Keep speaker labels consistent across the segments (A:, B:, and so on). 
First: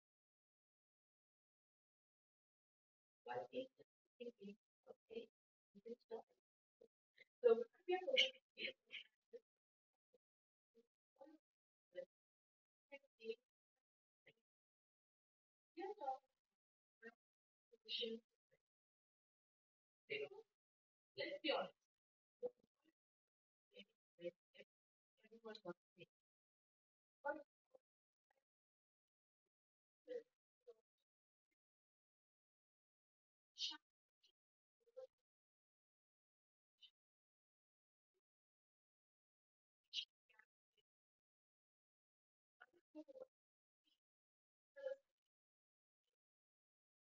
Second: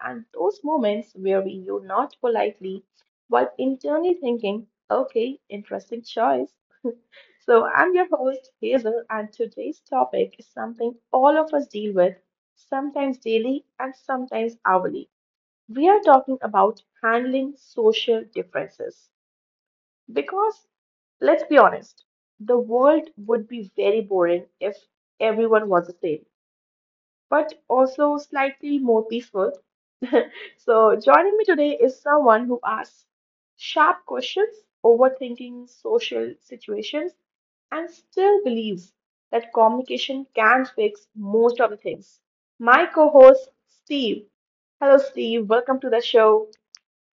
A: and those moments where we do not politely while internally thinking, okay, interesting choice. So, I'm your host, Hazel, and today's topic is something all of us deal with, sometimes daily and sometimes hourly. We are talking about handling social differences. Because let's be honest, the world would be very boring if everyone was the same, but also slightly more peaceful. So, joining me today is someone who asks sharp questions, overthinking social situations, and still believes that communication can fix most of the things. My co host, Steve. Hello, Steve. Welcome to the show.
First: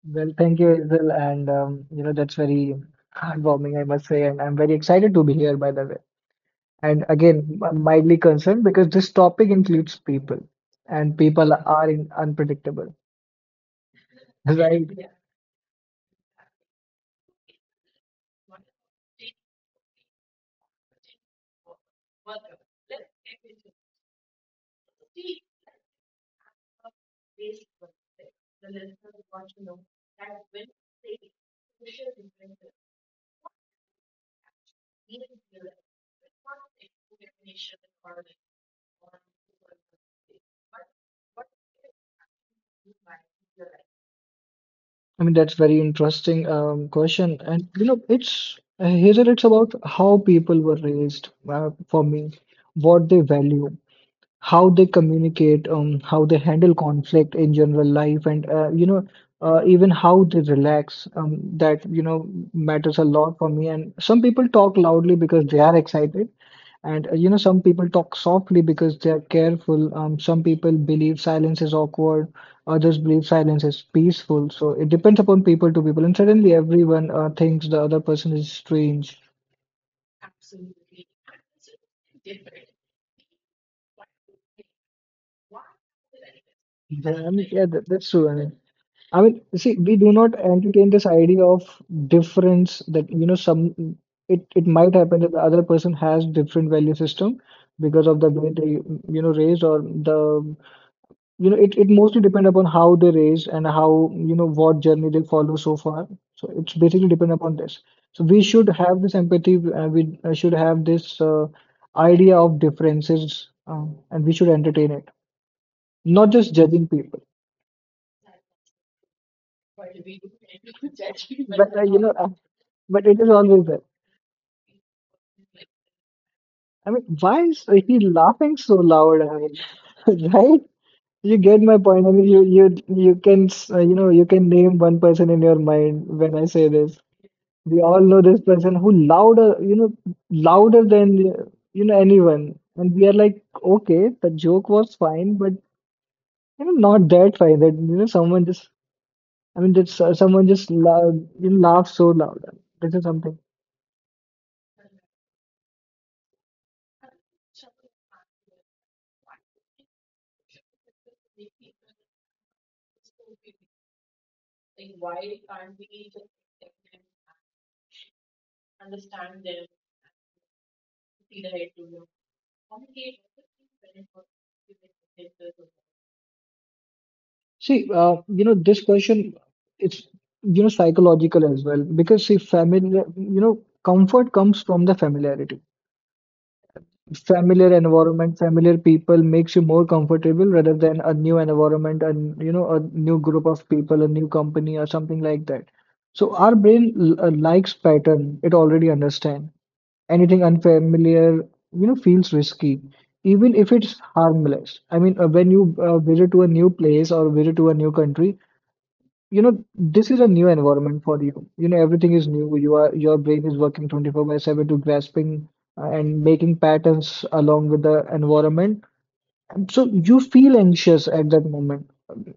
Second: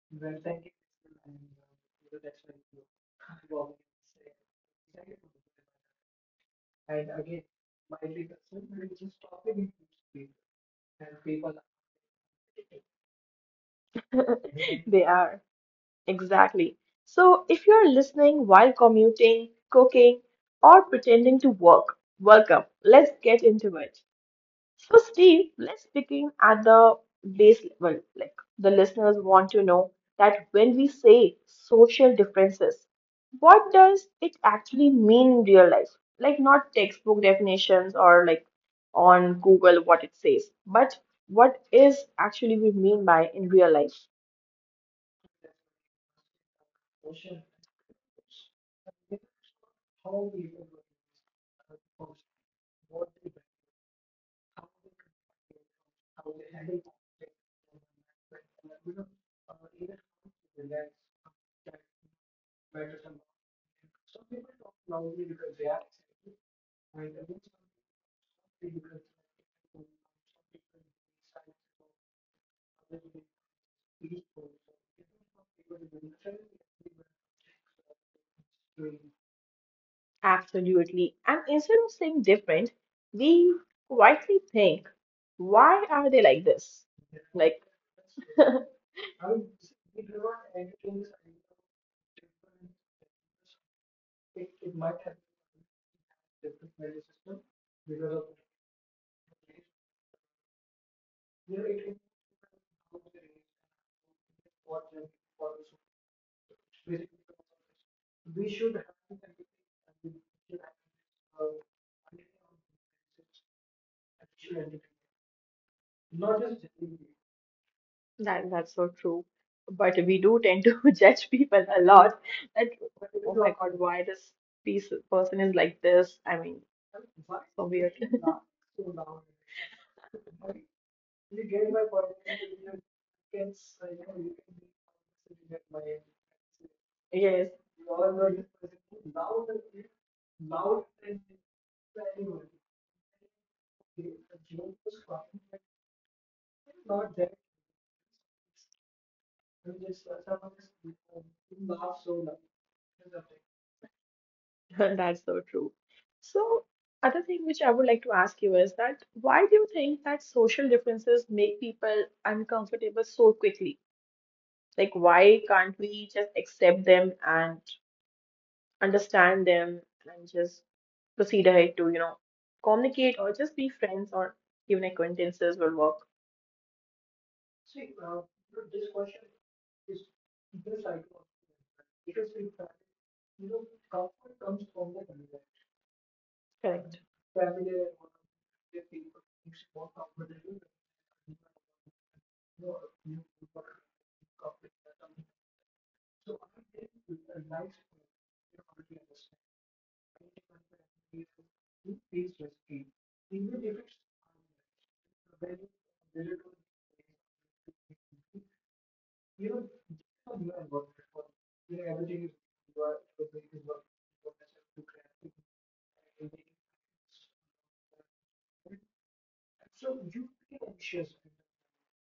B: Well, thank you, Hazel, and you know that's very heartwarming, I must say, and I'm very excited to be here, by the way. And again, mildly concerned because this topic includes people, and people are in unpredictable, right?
A: They
B: Yeah.
A: are. Exactly. So, if you're listening while commuting, cooking, or pretending to work, welcome. Let's get into it. So, Steve, let's begin at the base level. Like the listeners want to know that when we say social differences, what does it actually mean in real life? Like not textbook definitions or like on Google what it says, but what is actually we mean by in real life?
B: I mean, that's very interesting question, and you know, it's Hazel, it's about how people were raised for me, what they value, how they communicate, how they handle conflict in general life, and you know, even how they relax. That you know matters a lot for me. And some people talk loudly because they are excited, and you know, some people talk softly because they are careful. Some people believe silence is awkward. Others believe silence is peaceful. So it depends upon people to people. And suddenly, everyone thinks the other person is strange.
A: Absolutely. And instead of saying different, we quietly think, why are they like this?
B: Yeah, I mean,
A: Like
B: yeah, that's true. I mean, see, we do not entertain this idea of difference that, you know, some it might happen that the other person has different value system because of the way they, you know, raised or the, you know, it mostly depend upon how they raised and how, you know, what journey they follow so far. So it's basically depend upon this. So we should have this empathy. We should have this idea of differences and we should entertain it, not just judging people.
A: that's so true.
B: But
A: But we do tend to judge people
B: uh,
A: a
B: you know, uh,
A: lot that
B: but it is
A: oh my
B: always there.
A: God, why this piece person is like this? I mean,
B: I mean, why is
A: so
B: he
A: weird.
B: laughing so loud? I mean, right? You get my point. I mean, you you know you can name one person in your mind when I say this.
A: Yes,
B: We all know this person who louder you know louder than you know anyone, and we are like, okay, the joke was fine, but you know not that fine. That you know someone just I mean someone just loud, you know, laughs so loud. This is something.
A: that's so true. So, other thing which I would like to ask you is that why do you think that social differences make people uncomfortable so quickly? Like, why can't we just accept them and understand them and just proceed ahead to, you know, communicate or just be friends or even acquaintances will work.
B: See, you know, this question, it's, you know, psychological as well because see, familiar, you know, comfort comes from the familiarity.
A: Correct.
B: Familiar environment, familiar people makes you more comfortable rather than a new environment and, you know, a new group of people, a new company or something like that. So our brain likes pattern, it already understand. Anything unfamiliar, you know, feels risky, even if it's harmless. I mean, when you visit to a new place or visit to a new country, you know this is a new environment for you you know everything is new you are your brain is working 24 by 7 to grasping and making patterns along with the environment so you feel anxious at that moment.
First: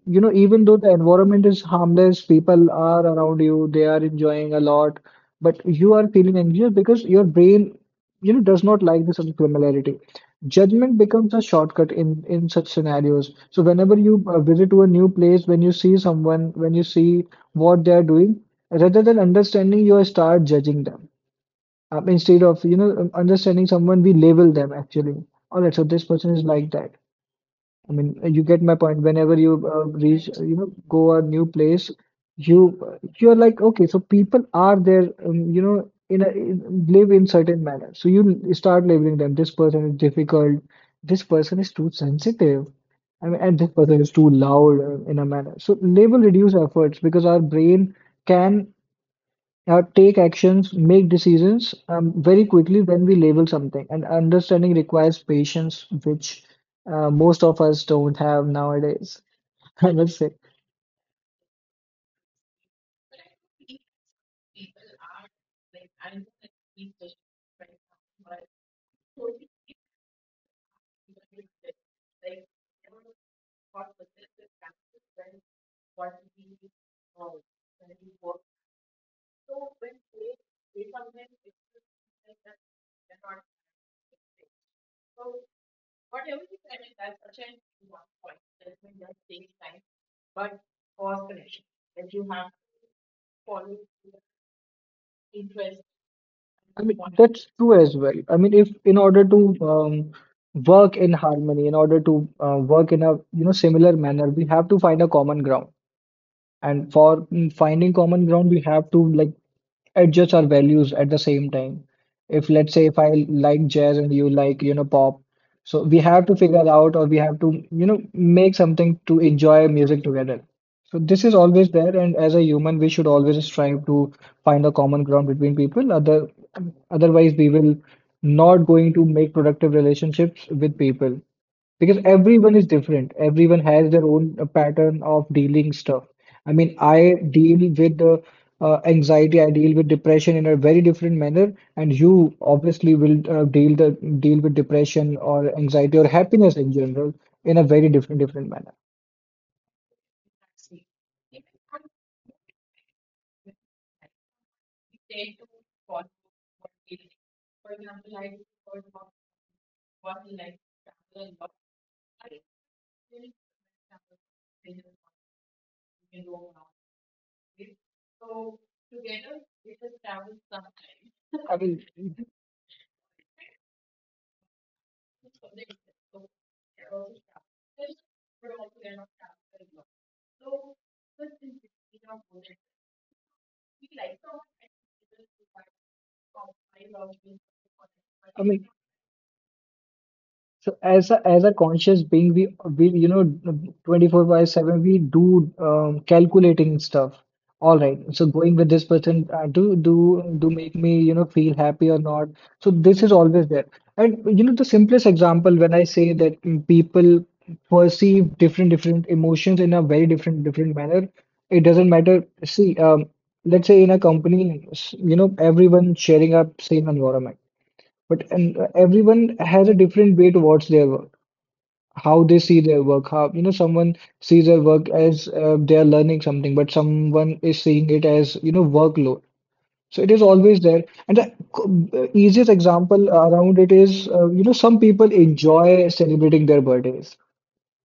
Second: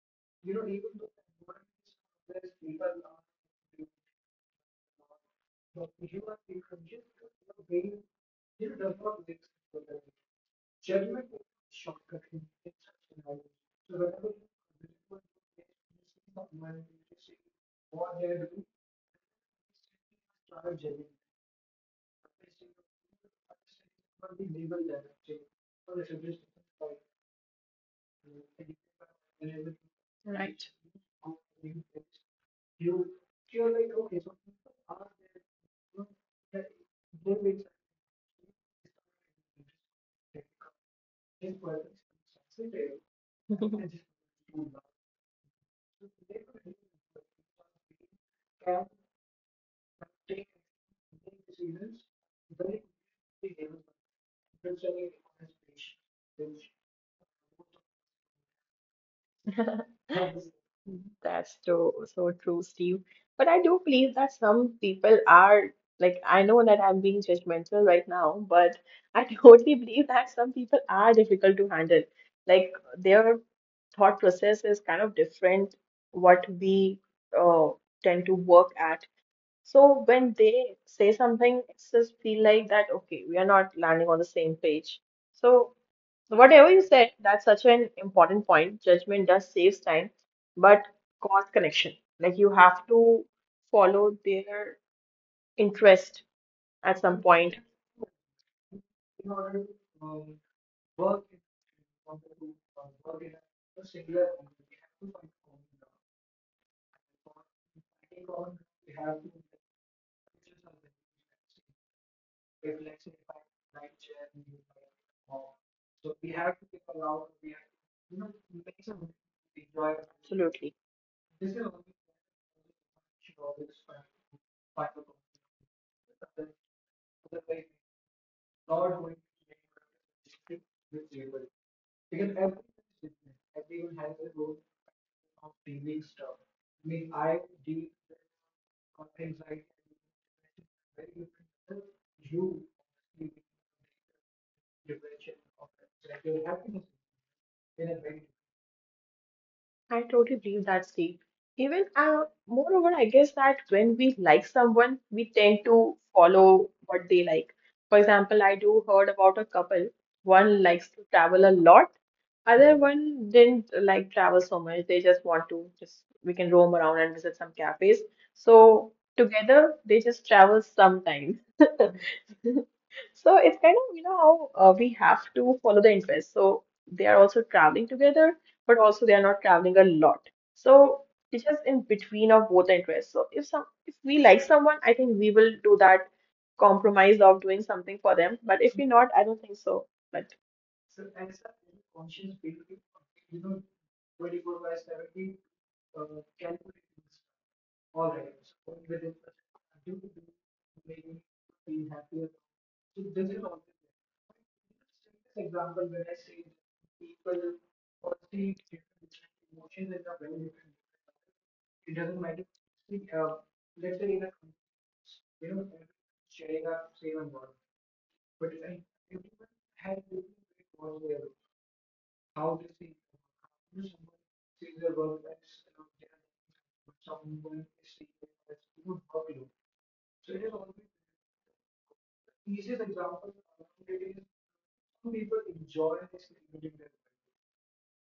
B: You know, even though the environment is harmless, people are around you, they are enjoying a lot, but you are feeling anxious because your brain, you know, does not like this familiarity. Judgment becomes a shortcut in such scenarios. So whenever you visit to a new place, when you see someone, when you see what they are doing, rather than understanding, you start judging them. Instead of, you know, understanding someone, we label them actually. All right, so this person is like that. I mean, you get my point. Whenever you you know, go a new place, you you're like, okay, so people are there, you know, in live in certain manner. So you start labeling them. This person is difficult. This person is too sensitive. I mean, and this person is too loud in a manner. So label reduce efforts because our brain can take actions, make decisions very quickly when we label something. And understanding requires patience, which most of us don't have nowadays, I must say.
A: That's so so true, Steve. But I do believe that some people are like I know that I'm being judgmental right now, but I totally believe that some people are difficult to handle. Like their thought process is kind of different what we uh, tend to work at. So when they say something, it's just feel like that, okay, we are not landing on the same page. So whatever you said, that's such an important point. Judgment does saves time, but cause connection. Like you have to follow their interest at
B: I
A: some
B: mean,
A: point.
B: that's true as well. I mean, if in order to work in harmony, in order to work in a you know similar manner, we have to find a common ground. And for finding common ground, we have to like adjust our values at the same time. If let's say if I like jazz and you like, you know, pop, so we have to figure out or we have to, you know, make something to enjoy music together.
A: Absolutely.
B: So this is always there, and as a human, we should always strive to find a common ground between people. Otherwise, we will not going to make productive relationships with people because everyone is different. Everyone has their own pattern of dealing stuff. I mean, I deal with anxiety, I deal with depression in a very different manner, and you obviously will deal with depression or anxiety or happiness in general in a very different different manner.
A: I totally believe that deep. Even moreover, I guess that when we like someone, we tend to follow what they like. For example, I do heard about a couple. One likes to travel a lot, other one didn't like travel so much. They just want to just we can roam around and visit some cafes. So together they just travel sometimes.
B: I mean,
A: So it's kind of, you know, how we have to follow the interest. So they are also traveling together, but also they are not traveling a lot. So it's just in between of both the interests. So if some if we like someone, I think we will do that compromise of doing something for them.
B: I
A: But if
B: mean,
A: we not, I don't think so. But
B: So as a conscious being, we you know 24 by 7 we do calculating stuff. All right. So going with this person, do make me you know feel happy or not. So this is always there. And you know the simplest example when I say that people perceive different different emotions in a very different different manner. It doesn't matter. See, let's say in a company, you know everyone sharing a same environment. But and everyone has a different way towards their work, how they see their work. How you know someone sees their work as they are learning something, but someone is seeing it as you know workload. So it is always there. And the easiest example around it is you know some people enjoy celebrating their birthdays,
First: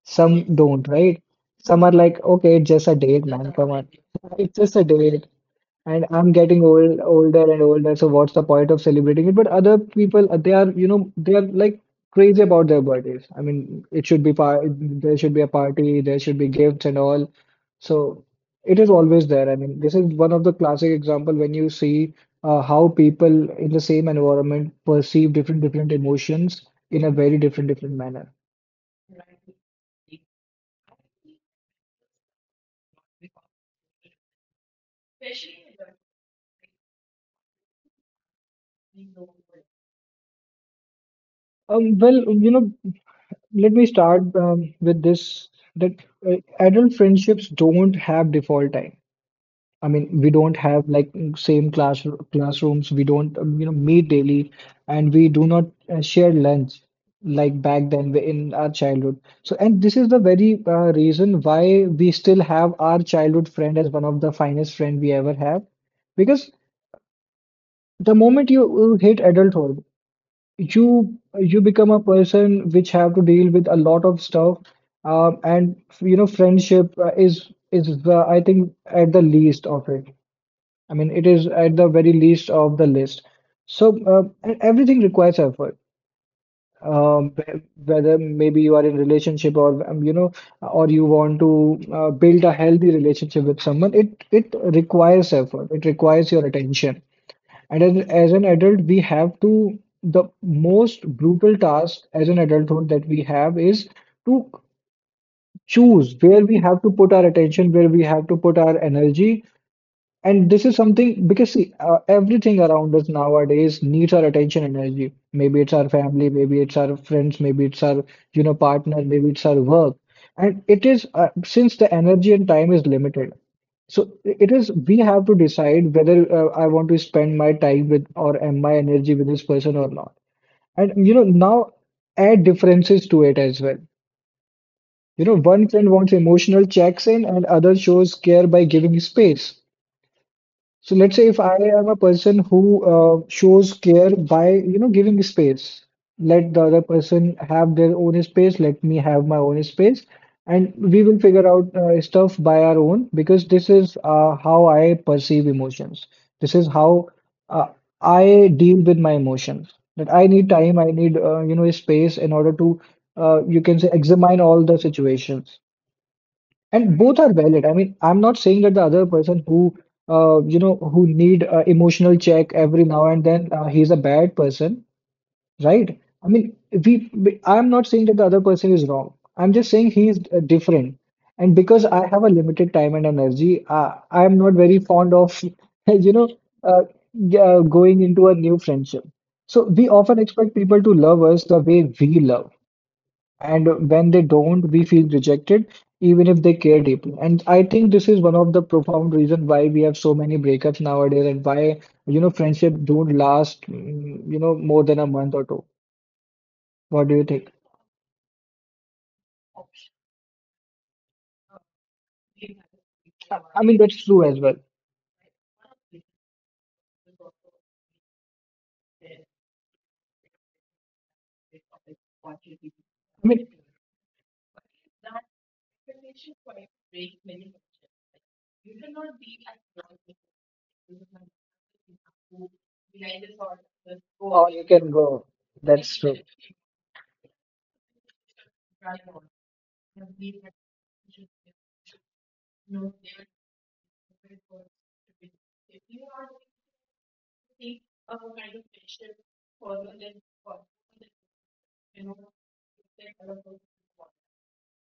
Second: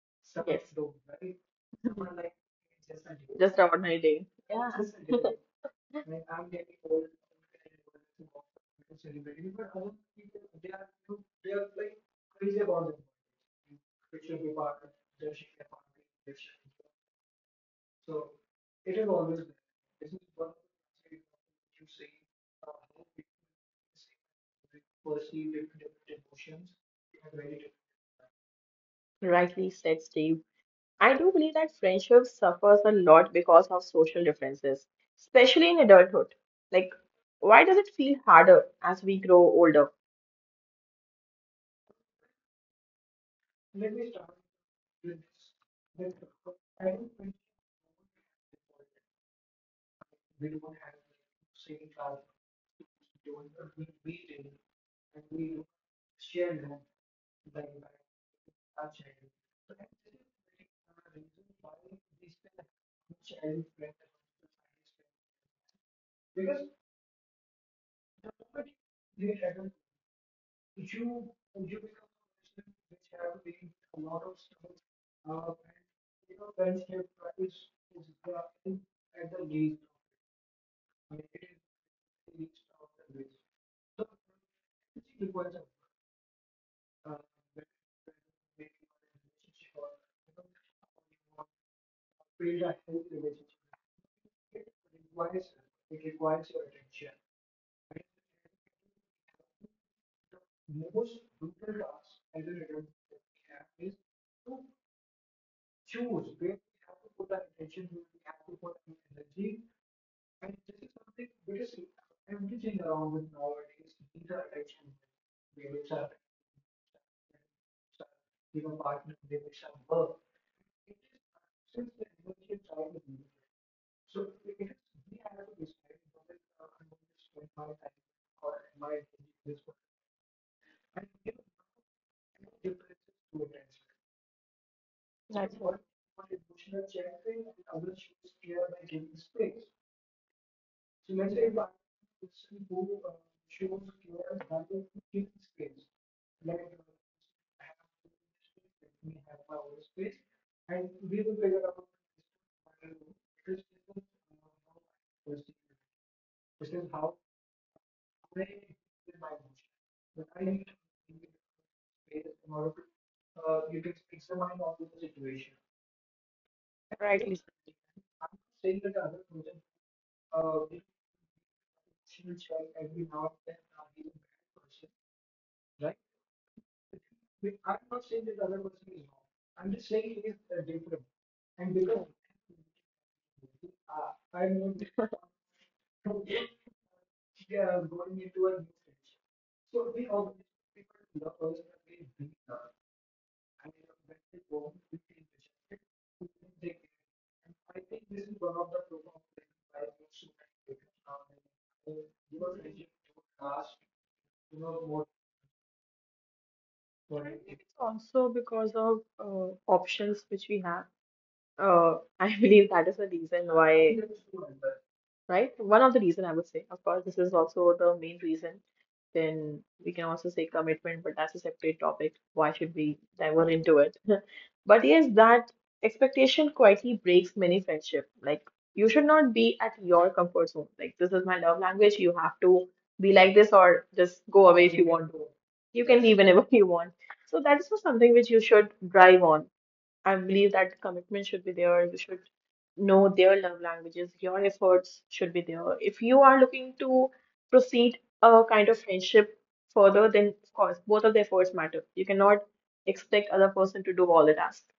B: some don't, right?
A: yes,
B: Some are like, okay, it's just a date, man.
A: just
B: Come
A: about
B: on,
A: my day.
B: it's
A: Yeah,
B: just a date. And I'm getting old, older and older, so what's the point of celebrating it? But other people, they are, you know, they are like crazy about their birthdays. I mean, it should be par there should be a party, there should be gifts and all. So it is always there. I mean, this is one of the classic example when you see how people in the same environment perceive different different emotions in a very different different manner.
A: rightly said, Steve. I do believe that friendship suffers a lot because of social differences, especially in adulthood. Like, why does it feel harder as we grow older?
B: Well, you know, let me start with this that uh, adult friendships don't have default time. I mean, we don't have like same class classrooms. We don't, you know, meet daily, and we do not share lunch like back then in our childhood. So, and this is the very reason why we still have our childhood friend as one of the finest friend we ever have, because the moment you hit adulthood, you become a person which have to deal with a lot of stuff, and you know, friendship is I think at the least of it. I mean, it is at the very least of the list. So, uh, everything requires effort. Um, whe- whether maybe you are in relationship or you know, or you want to build a healthy relationship with someone, it requires effort. It requires your attention. And as an adult, we have to the most brutal task as an adulthood that we have is to choose where we have to put our attention, where we have to put our energy, and this is something because see, everything around us nowadays needs our attention energy. Maybe it's our family, maybe it's our friends, maybe it's our, you know, partner, maybe it's our work. And it is since the energy and time is limited. So it is we have to decide whether I want to spend my time with or am my energy with this person or not. And you know, now add differences to it as well. You know, one friend wants emotional checks in and other shows care by giving space. So let's say if I am a person who shows care by, you know, giving space, let the other person have their own space, let me have my own space, and we will figure out stuff by our own because this is how I perceive emotions. This is how uh, I deal with my emotions. That I need time, I need, you know, space in order to, you can say, examine all the situations. And both
A: Right.
B: are valid. I mean, I'm not saying that the other person who, you know, who need emotional check every now and then, he's a bad person, right? I mean, I'm not saying that the other person is wrong. I'm just saying he is different. And because I have a limited time and energy, I'm not very fond of, you know, uh, going into a new friendship. So we often expect people to love us the way we love. And when they don't, we feel rejected, even if they care deeply. And I think this is one of the profound reasons why we have so many breakups nowadays and why friendship don't last, more than a month or two. What do you think?
A: Also, because of options which we have. I believe that is the
B: I
A: reason
B: I mean,
A: why
B: that's true as well.
A: right? One of the reason I would say, of course, this is also the main reason. Then we can also say commitment, but that's a separate topic.
B: I
A: Why should we
B: mean,
A: dive into it? But yes, that expectation quietly breaks many friendship. Like you should not be at your comfort zone. Like this is my love language. You have to be like this or just
B: or
A: go
B: you
A: away if you
B: can
A: want to.
B: go.
A: You
B: That's
A: can
B: true.
A: leave whenever you want. So that is not something which you should drive on. I believe that commitment should be there. You should know their love languages. Your efforts should be there. If you are looking to proceed a kind of friendship further, then of course both of the efforts matter. You cannot expect other person to do all the tasks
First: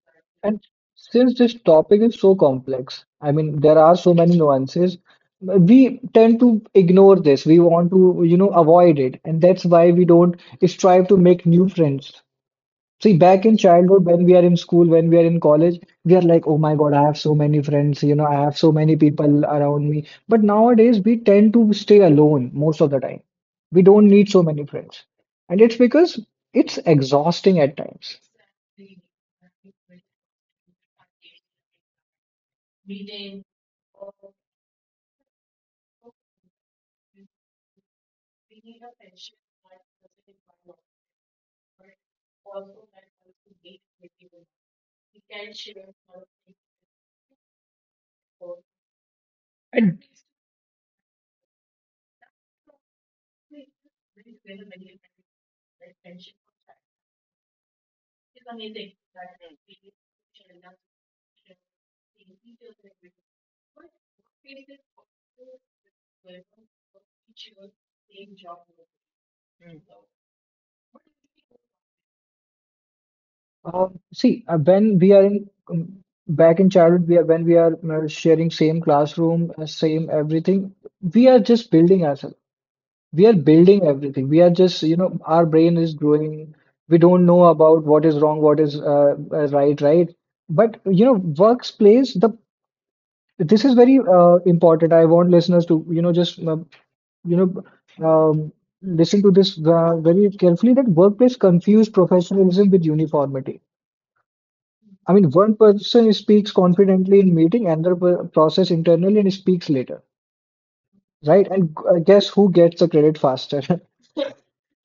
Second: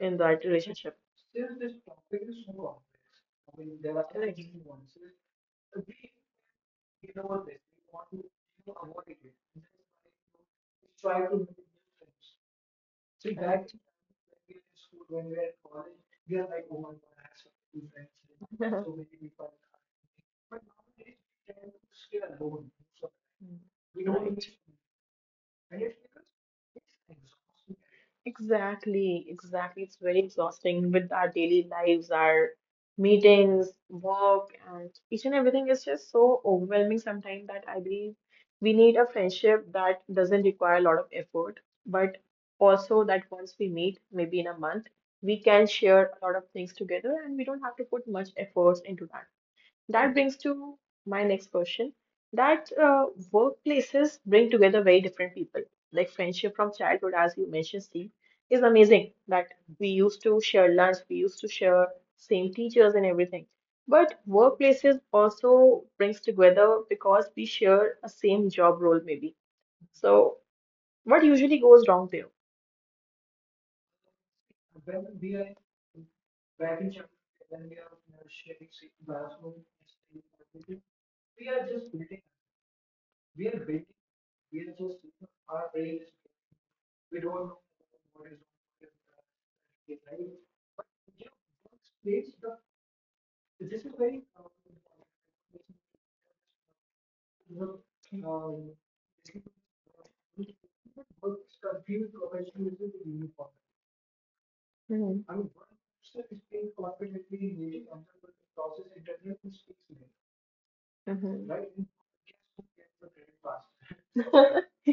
A: in that
B: And
A: relationship.
B: since this topic is so complex, I mean, there are so many nuances, we tend to ignore this. We want to, you know, avoid it. And that's why we don't strive to make new friends. See,
A: So
B: back in childhood, when we are in school, when we are in college, we are like, oh my God, I have so many friends, you know, I have so many people around me. But nowadays, we tend to stay alone most of the time.
A: Mm.
B: We don't need so many friends. And it's because it's exhausting at times.
A: Exactly, exactly. It's very exhausting with our daily lives, our meetings, work, and each and everything is just so overwhelming sometimes that I believe we need a friendship that doesn't require a lot of effort, but also that once we meet, maybe in a month, we can share a lot of things together and we don't have to put much efforts into that. That brings to my next question that workplaces bring together very different people. Like friendship from childhood, as you mentioned, Steve, is amazing that we used to share lunch, we used to share same teachers and everything. But workplaces also brings together because we share a same job role maybe. So what usually goes wrong there?
B: When we are in back in childhood, we are when we are sharing same classroom, same everything, we are just building ourselves. We are building everything. We are just, you know, our brain is growing. We don't know about what is wrong, what is right, right. But you know, workplace, the this is very important. I want listeners to, you know, um, listen to this very carefully that workplace confuse professionalism with uniformity. I mean,
A: Mm-hmm.
B: one person speaks confidently in meeting, process internally and speaks later,
A: Mm-hmm.
B: right? And guess who gets the credit faster?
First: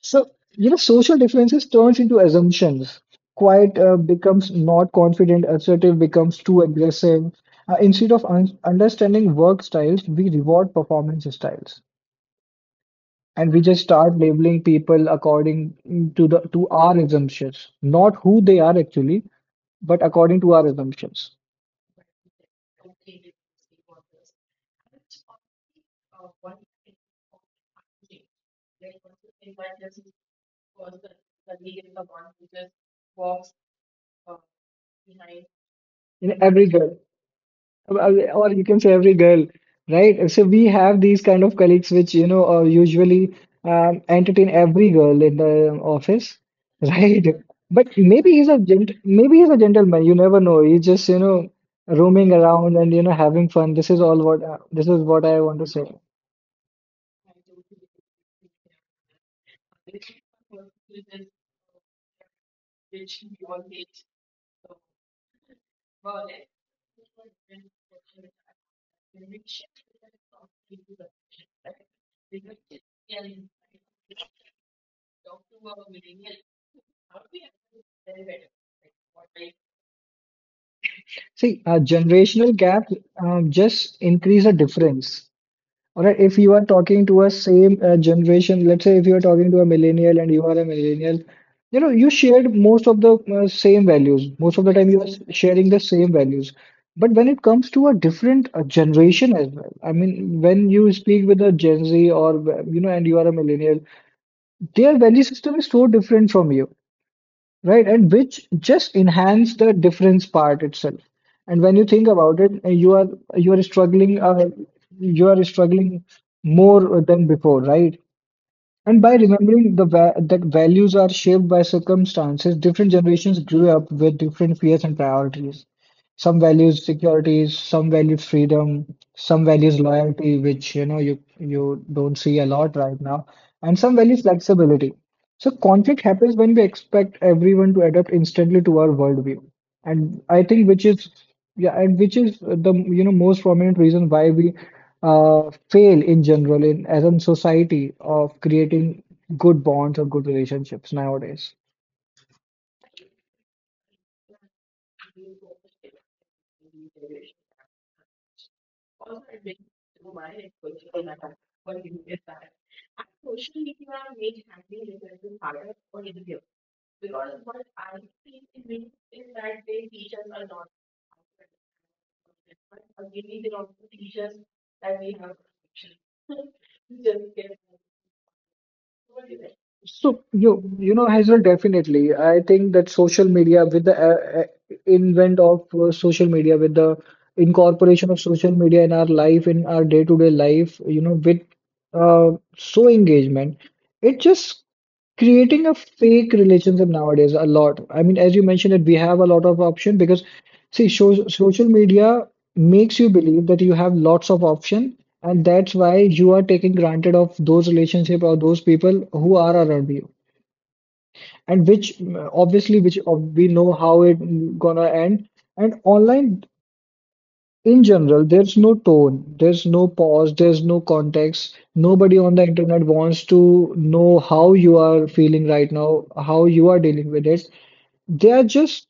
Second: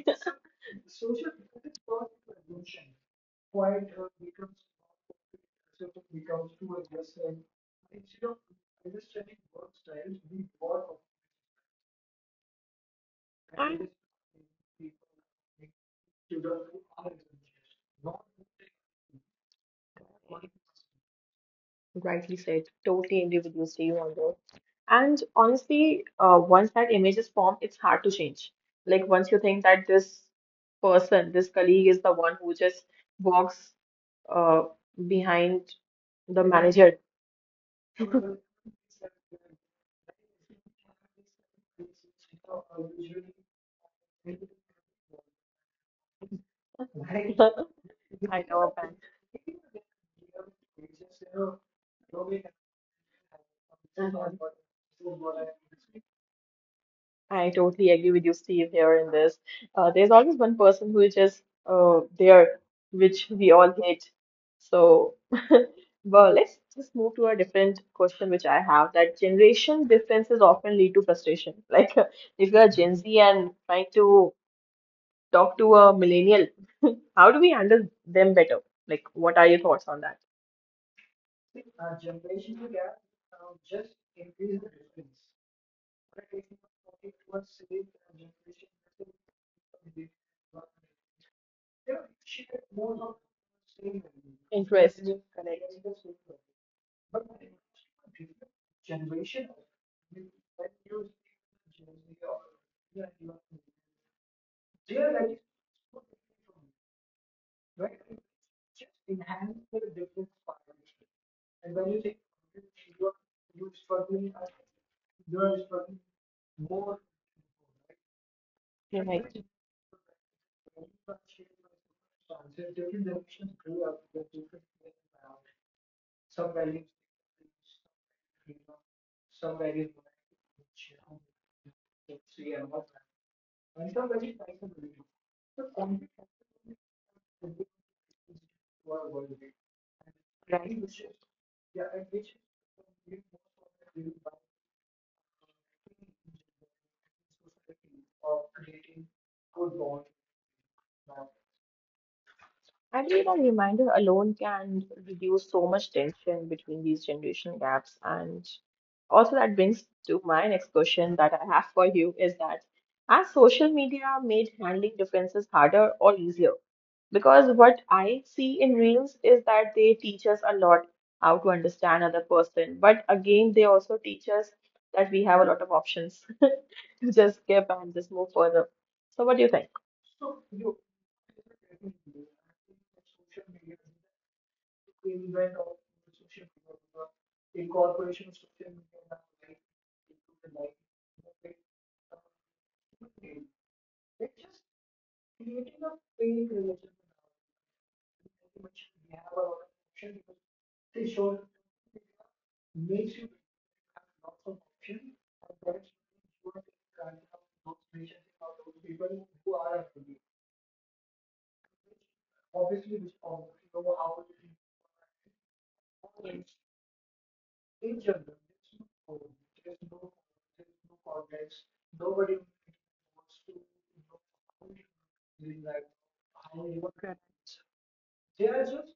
B: So, you know, social differences turns into assumptions. Quiet becomes not confident, assertive becomes too aggressive. Instead of un understanding work styles, we reward performance styles, and we just start labeling people according to our assumptions, not who they are actually, but according to our assumptions
A: Rightly said. Totally individual, Steve, on this. And honestly, once that image is formed, it's hard to change. Like once you think that this person, this colleague is the one who just walks uh, behind the
B: in every
A: manager,
B: uh, or you can say every girl, right? So we have these kind of colleagues which, usually entertain every girl in the office, right?
A: you
B: But
A: know,
B: maybe he's a gentleman. You never know. He's just, you know, roaming around and, you know, having fun. This is all what this is what I want to say.
A: I totally agree with you, Steve, here in this. There's always one person who is just there, which we all hate. So, well, let's just move to a different question which I have that generation differences often lead to frustration. Like, if you're a Gen Z and trying to talk to a millennial, how do we handle them better? Like, what are your thoughts on that?
B: See, a generational gap just increase the difference. All right, if you are talking to a same generation, let's say if you are talking to a millennial and you are a millennial, you know, you shared most of the same values. Most of the time,
A: Interest.
B: you are sharing the same values. But when it comes to a different generation as well, I mean, when you speak with a Gen Z or and you are a millennial, their value system is so different from you. Right, and which just enhance the difference part itself. And when you think about it, you are struggling, uh, you are struggling more than before, right? And by
A: Right.
B: remembering the va that values are shaped by circumstances, different generations grew up with different fears and priorities. Some values securities, some value freedom, some values loyalty, which you know you don't see a lot right now, and some values flexibility. So conflict happens when we expect everyone to adapt instantly to our worldview, and I think which
A: Right.
B: is yeah, and which is the you know most prominent reason why we fail in general in as a society of creating good bonds or good relationships nowadays.
A: I believe a reminder alone can reduce so much tension between these generation gaps. And also, that brings to my next question that I have for you is that has social media made handling differences harder or easier? Because what I see in Reels is that they teach us a lot how to understand other person, but again, they also teach us that we have a lot of options to just skip and just move further. So, what do you think?
B: So you know, Hazel, definitely I think that social media with the invent of social media with the incorporation of social media in our life, in our day-to-day life, you know, with uh, so engagement, it just creating a fake relationship nowadays a lot. I mean, as you mentioned it, we have a lot of option because see, so, social media makes you believe that you have lots of option, and that's why you are taking granted of those relationship or those people who are around you. And which obviously, we know how it gonna end. And online in general, there's no tone, there's no pause, there's no context. Nobody on the internet wants to know how you are feeling right now, how you are dealing with it. They are just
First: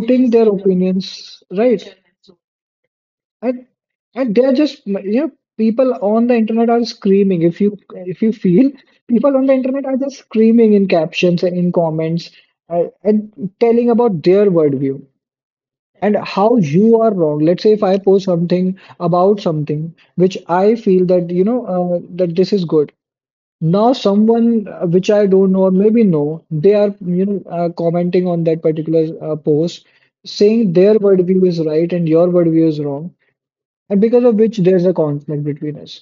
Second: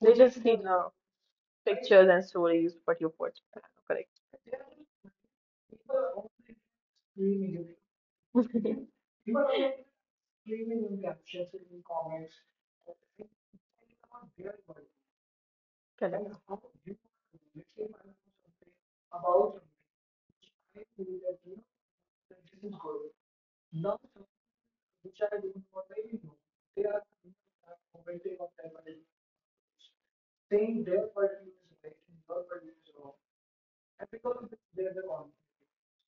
A: They just
B: their
A: see the
B: opinions, right?
A: pictures and stories what you put.
B: And
A: Correct.
B: and they're just you know People on the internet are screaming. If you feel People on the internet are just screaming in captions and in comments, and telling about their worldview and
A: Correct.
B: how you are wrong. Let's say if I post something about something which I feel that that this is good. Now someone which I don't know or maybe know, they are commenting on that particular post saying their worldview is right and your worldview is wrong, and because of which there's a conflict between us.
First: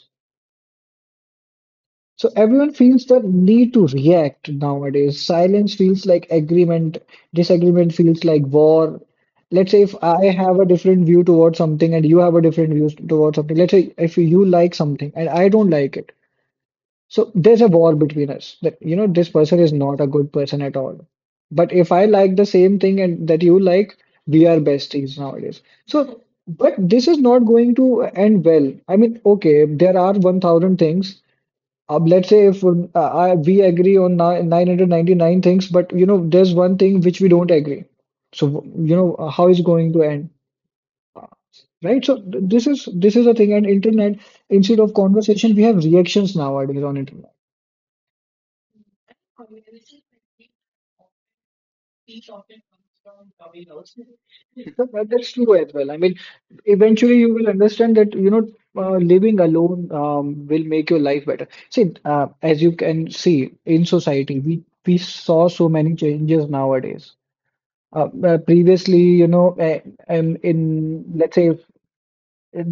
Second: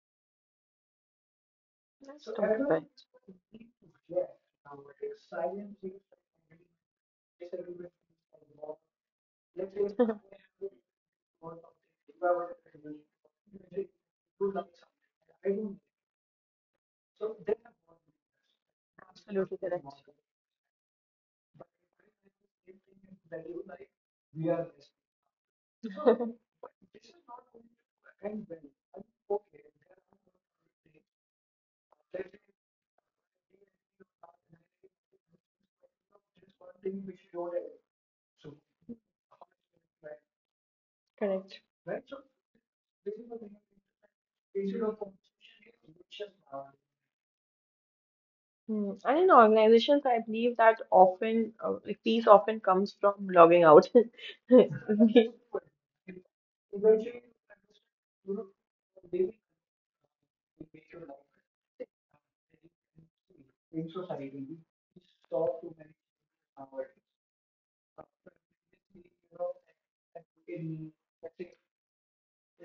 B: So everyone
A: Correct.
B: feels the need to react nowadays. Silence feels like agreement, disagreement feels like war. Let's say if I have a different view towards something and you have a different view towards something. Let's say if you like something and I don't like it, so there's a war between us that, you know, this person is not a good person at all. But if I like the same thing and that you like, we are besties nowadays. So, but this is not going to end well. I mean, okay, there are 1000 things. Let's say if we agree on 999 things, but you know, there's one thing which we don't agree. So, you know, how is going to end?
A: Correct.
B: Right, so this is the thing, and internet, instead of conversation, we have reactions nowadays on it.
A: Hmm. And in organizations, I believe that often, like peace often comes from logging out.
B: So that's
A: We-
B: true as well. I mean, eventually you will understand that, you know, living alone will make your life better. See, as you can see in society, we saw so many changes nowadays. Previously, you know, in let's say,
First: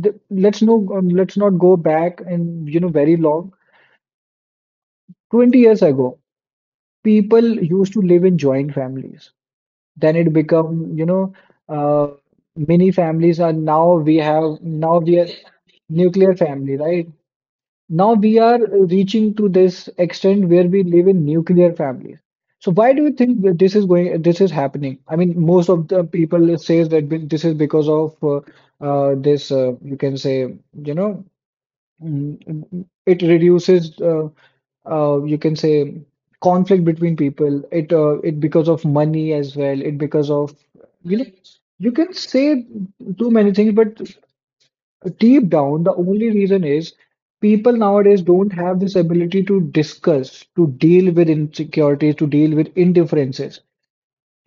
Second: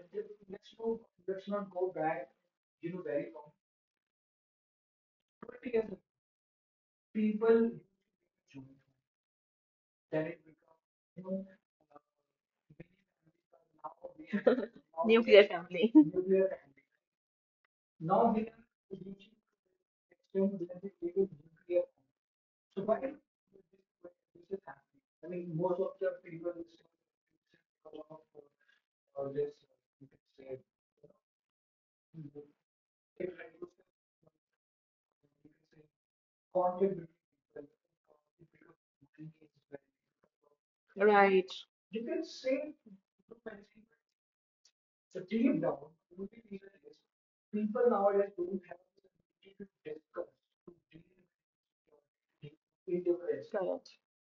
B: th- let's no, Let's not go back and you know very long. 20 years ago, people used to live in joint families. Then it become uh, many families. Are now, we have now we are
A: Nuclear family.
B: nuclear family, right, now we are reaching to this extent where we live in nuclear families. So why do you think that this is happening? I mean, most of the people says that this is because of this you can say, you know, Mm, it reduces, you can say, conflict between people. It it because of money as well. It because of you know, you can say too many things, but deep down, the only reason is people nowadays don't have this ability to discuss, to deal with insecurities, to deal with indifferences.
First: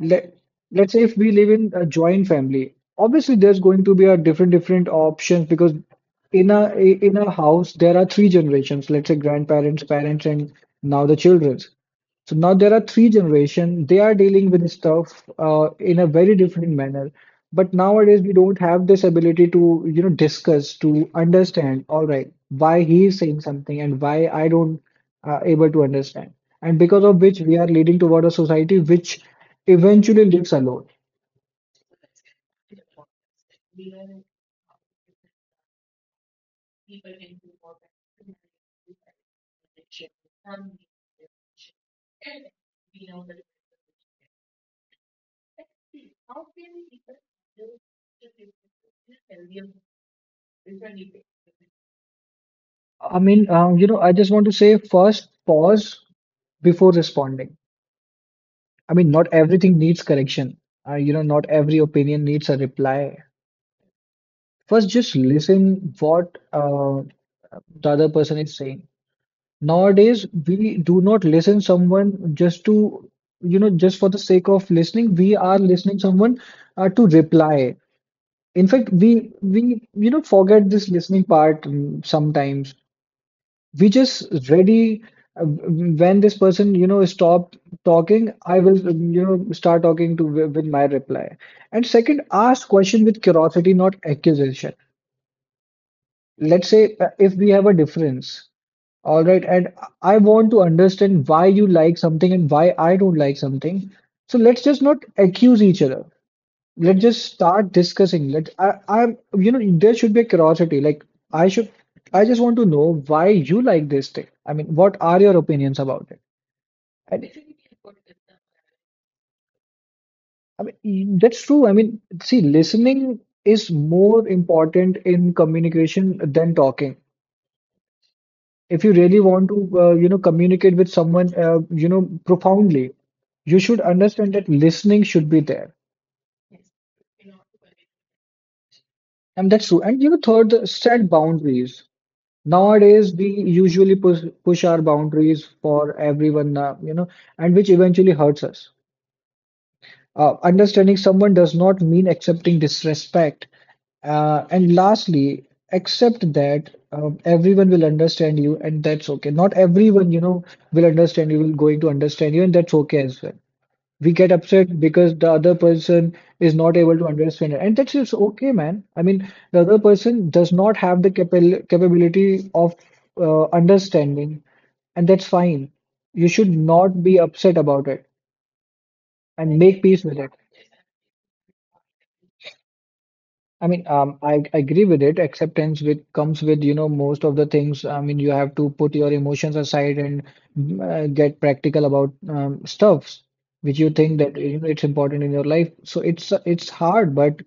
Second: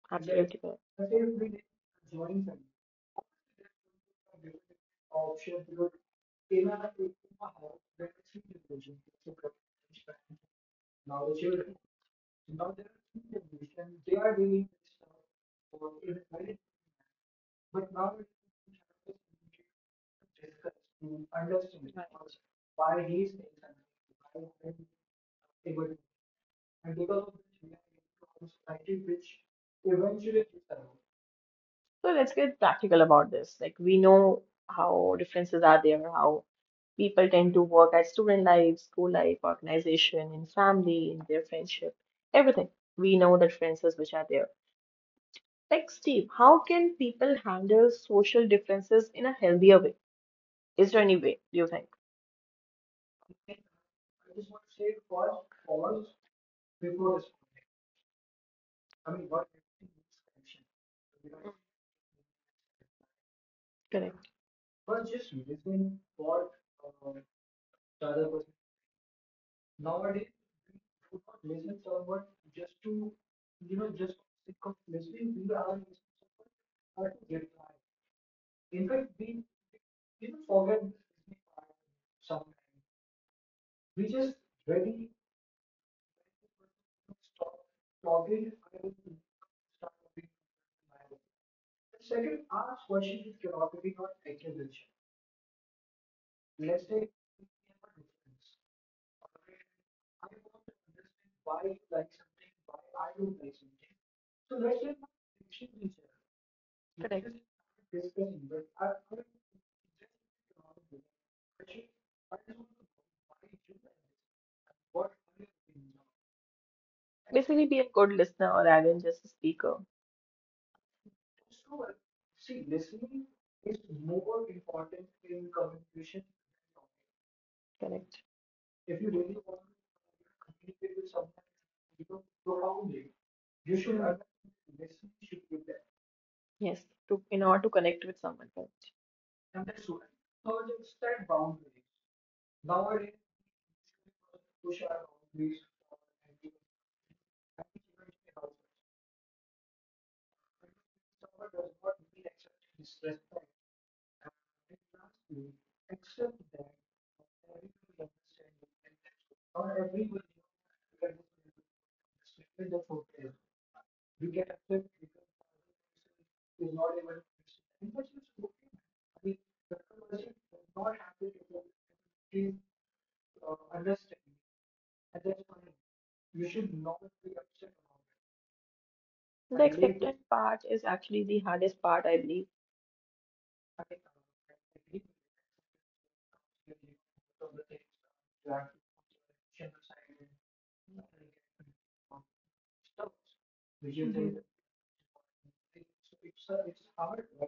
B: let let's say if we live in a joint family, obviously there's going to be a different options because in a house there are three generations. Let's say grandparents, parents, and now the children. So now there are three generation. They are dealing with stuff in a very different manner. But nowadays we don't have this ability to you know discuss, to understand. All right, why he is saying something and why I don't able to understand. And because of which we are leading toward a society which eventually lives alone.
A: So let's get practical about this. Like we know how differences are there, how people tend to work at student life, school life, organization, in family, in their friendship, everything. We know the differences which are there. Like Steve, how can people handle social differences in a healthier way? Is there any way do you think?
B: I mean, you know, I just want to say first pause before responding. I mean, not everything needs correction. You know, not every opinion needs a reply.
A: Correct.
B: First, just listen what the other person is saying. Nowadays, we do not listen someone just to, you know, just for the sake of listening. We are listening someone to reply. In fact, we you know forget this listening part sometimes. We just ready, when this person you know stop talking, I will you know start talking to with my reply. And second, ask question with curiosity, not accusation. Let's say if we have a difference, all right, and I want to understand why you like something and why I don't like something. So let's just not accuse each other, let's just start discussing. I'm you know there should be a curiosity. I should I just want to know why you like this thing. I mean, what are your opinions about it? And
A: Basically, be a good listener rather than just a speaker.
B: I mean, that's true. I mean, see, listening is more important in communication than talking.
A: Correct.
B: If you really want to, communicate with someone, profoundly, you should understand that listening should be there.
A: Yes, to in order to connect with someone. Correct.
B: And that's true. And, you know, third, set boundaries. Nowadays, we usually push our boundaries for everyone, and which eventually hurts us. Understanding someone does not mean accepting disrespect. And lastly, accept that everyone will understand you, and that's okay. Not everyone, you know, will understand you, will going to understand you, and that's okay as well. We get upset because the other person is not able to understand it. And that's just okay, man. I mean, the other person does not have the capable capability of understanding, and that's fine. You should not be upset about it and
A: The
B: make peace with
A: acceptance
B: it.
A: part is actually the hardest part, I believe.
B: I mean, I agree with it. Acceptance with comes with, you know, most of the things. I mean, you have to put your emotions aside and get practical about stuffs which you think that you know it's important in your life. So it's hard, but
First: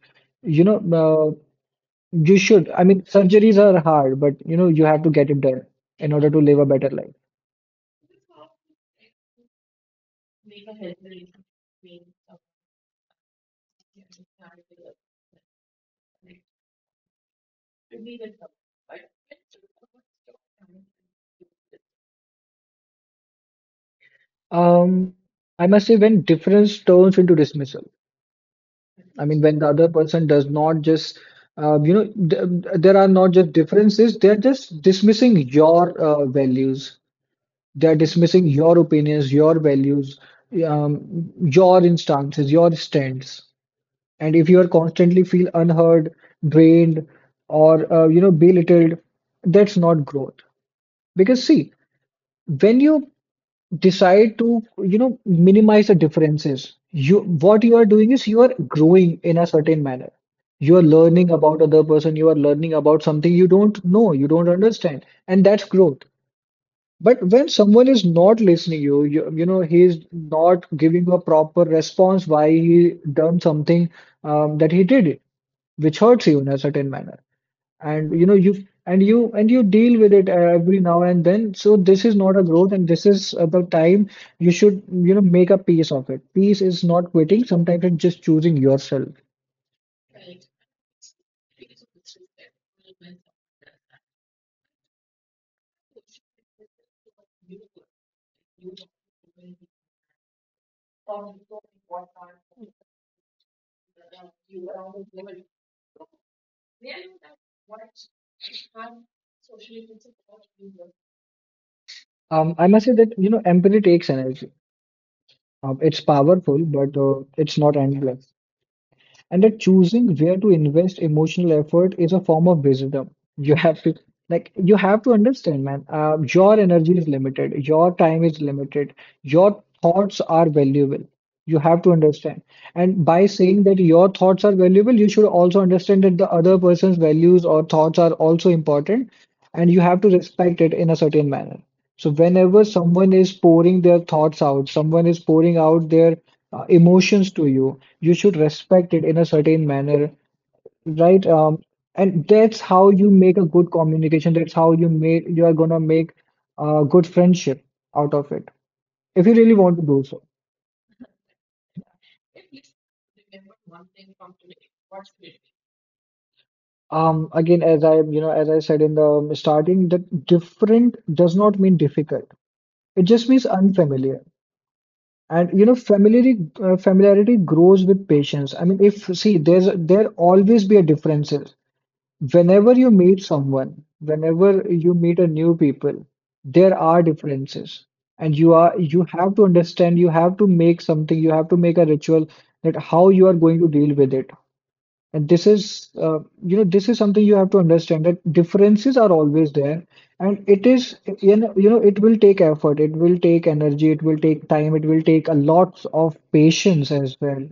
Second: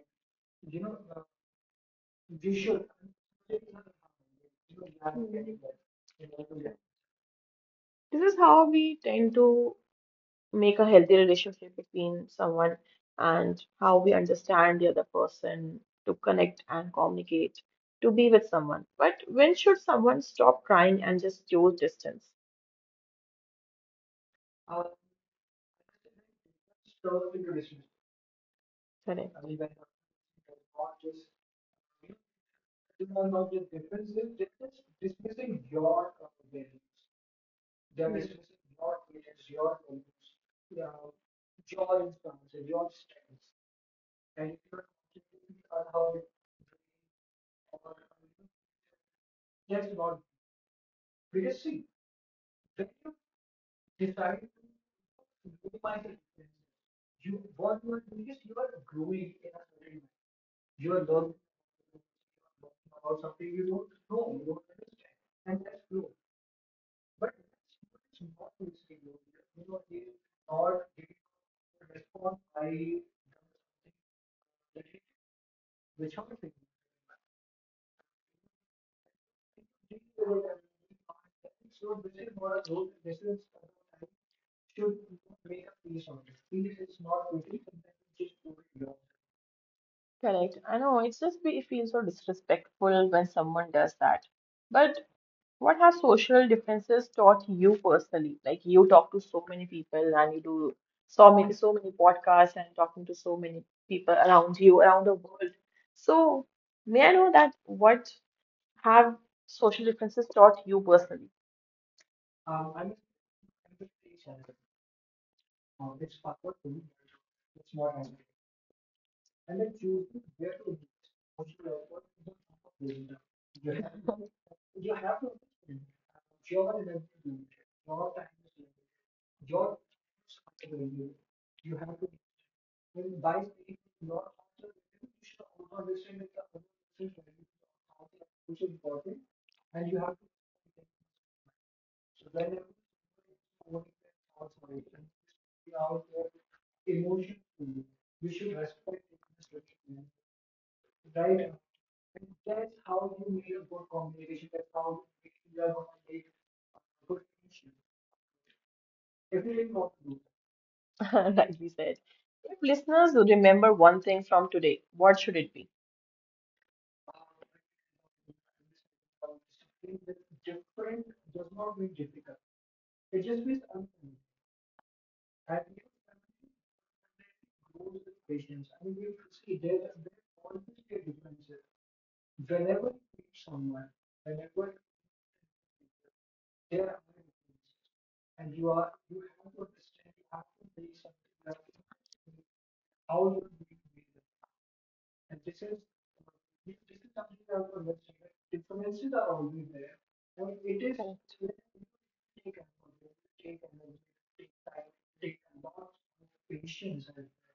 B: you know, uh, you should. I mean, surgeries are
A: Mm.
B: hard, but you know, you have to get it done in order to live a better life.
A: This is how we tend to make a healthy relationship between someone and how we understand the other person to connect and communicate, to be with someone. But when should someone stop trying and just choose distance?
B: Um, I must say, when difference turns into dismissal. I
A: Correct.
B: mean, when the other person does not just, you know, th there are not just differences, they're just dismissing your values. They're dismissing your opinions, your values, um, your instances, your stance. And if you are constantly feel unheard, drained, or, belittled, that's not growth. Because see, when you decide to you know minimize the differences you what you are doing is you are growing in a certain manner. You are learning about other person, you are learning about something you don't know, you don't understand, and that's growth. But when someone is not listening you know he is not giving a proper response why he done something, that he did it, which hurts you in a certain manner. And you know you and you deal with it every now and then, so this is not a growth, and this is the time you should you know make a peace of it. Peace is not quitting, sometimes it's just choosing yourself.
A: Correct. I know it's just be, it feels so disrespectful when someone does that. But What have social differences taught you personally? Like you talk to so many people and you do so many podcasts and talking to so many people around you, around the world. So may I know that what have social differences taught you personally?
B: Um, I must say that you know empathy takes energy. It's powerful, but it's not endless, and that choosing where to invest emotional effort is a form of wisdom. You have to, like, you have to understand, man, your energy is limited, your time is limited, your thoughts are valuable. You have to understand, and by saying that your thoughts are valuable, you should also understand that the other person's values or thoughts are also important, and you have to respect it in a certain manner. So whenever someone is pouring their thoughts out, someone is pouring out their emotions to you, you should respect it in a certain manner, right? And that's how you make a good communication. That's how you are gonna make a good friendship out of it, if you really want to do so.
A: Like we said. If listeners would remember one thing from today, what should it be?
B: Again, as I you know as I said in the starting, that different does not mean difficult. It just means unfamiliar. And you know, familiarity grows with patience. I mean, if see, there's there always be a differences. Whenever you meet someone, whenever you meet a new people, there are differences. And you have to understand, you have to make a ritual that how you are going to deal with it, and this is, this is something you have to understand, that differences are always there, and it is, you know, it will take effort, it will take energy, it will take time, it will take a lot of patience as well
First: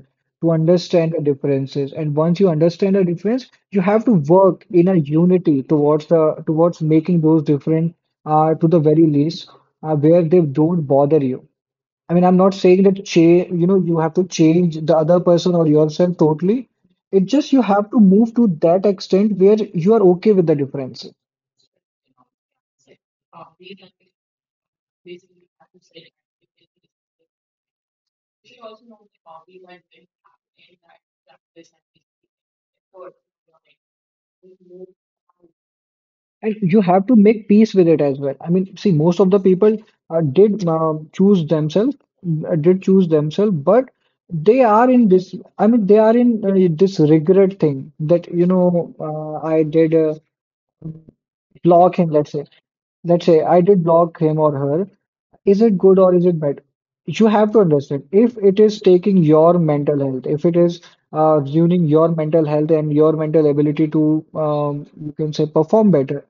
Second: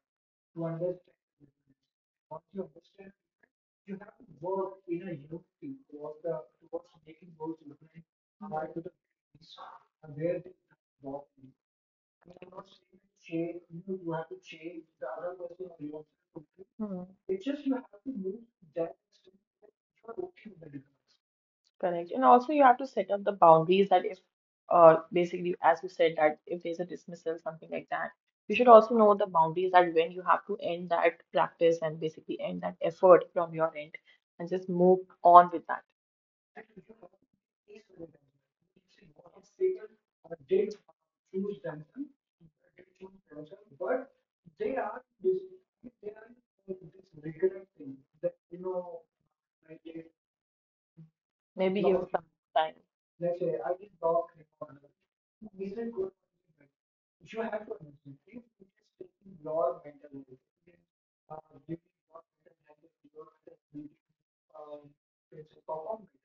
B: to understand the differences. And once you understand the difference, you have to work in a unity towards the towards making those different to the very least, where they don't bother you. I mean, I'm not saying that change, you know, you have to change the other person or yourself totally.
A: Hmm.
B: It's just you have to move to that extent where you are okay with the difference.
A: Correct. And also you have to set up the boundaries that if basically as you said that if there's a dismissal, something like that, you should also know the boundaries that when you have to end that practice and basically end that effort from your end and just move on with that.
B: And you have to make peace with it as well. I mean, see, most of the people uh, did uh, choose themselves, did choose themselves, but they are in this, I mean, they are in this regret thing that, you know, I did
A: Maybe give
B: block
A: it
B: him,
A: some
B: let's say.
A: time.
B: Let's say I did block him or her. Is it good or is it bad? You have to understand, if it is taking your mental health, if it is ruining your mental health and your mental ability to, you can say, perform better,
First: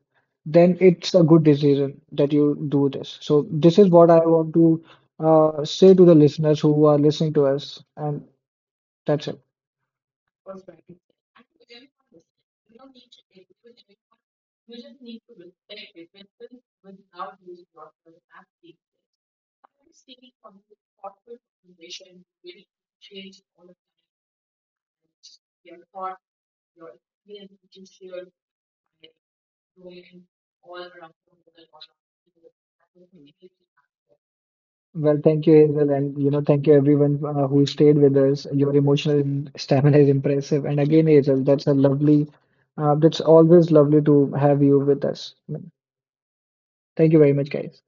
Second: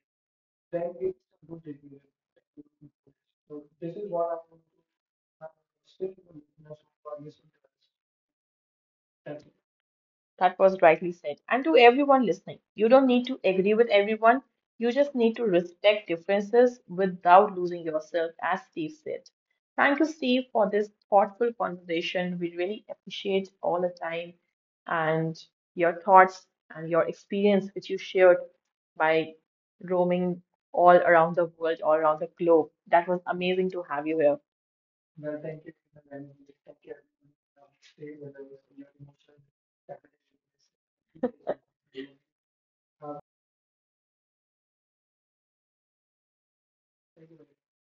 B: then it's a good decision that you do this. So, this is what I want to say to the listeners who are listening to us, and that's it.
A: That was rightly said. And to everyone listening, you don't need to agree with everyone. You just need to respect differences without losing yourself, as Steve said. Thank you, Steve, for this thoughtful conversation. We really appreciate all the time and your thoughts and your experience, which you shared by roaming all around the world, all around the globe. That was amazing to have you here.
B: Well, thank you, Hazel, and you know, thank you everyone who stayed with us. Your emotional stamina is impressive, and again, Hazel, that's a lovely, that's always lovely to have you with us. Thank you very much, guys.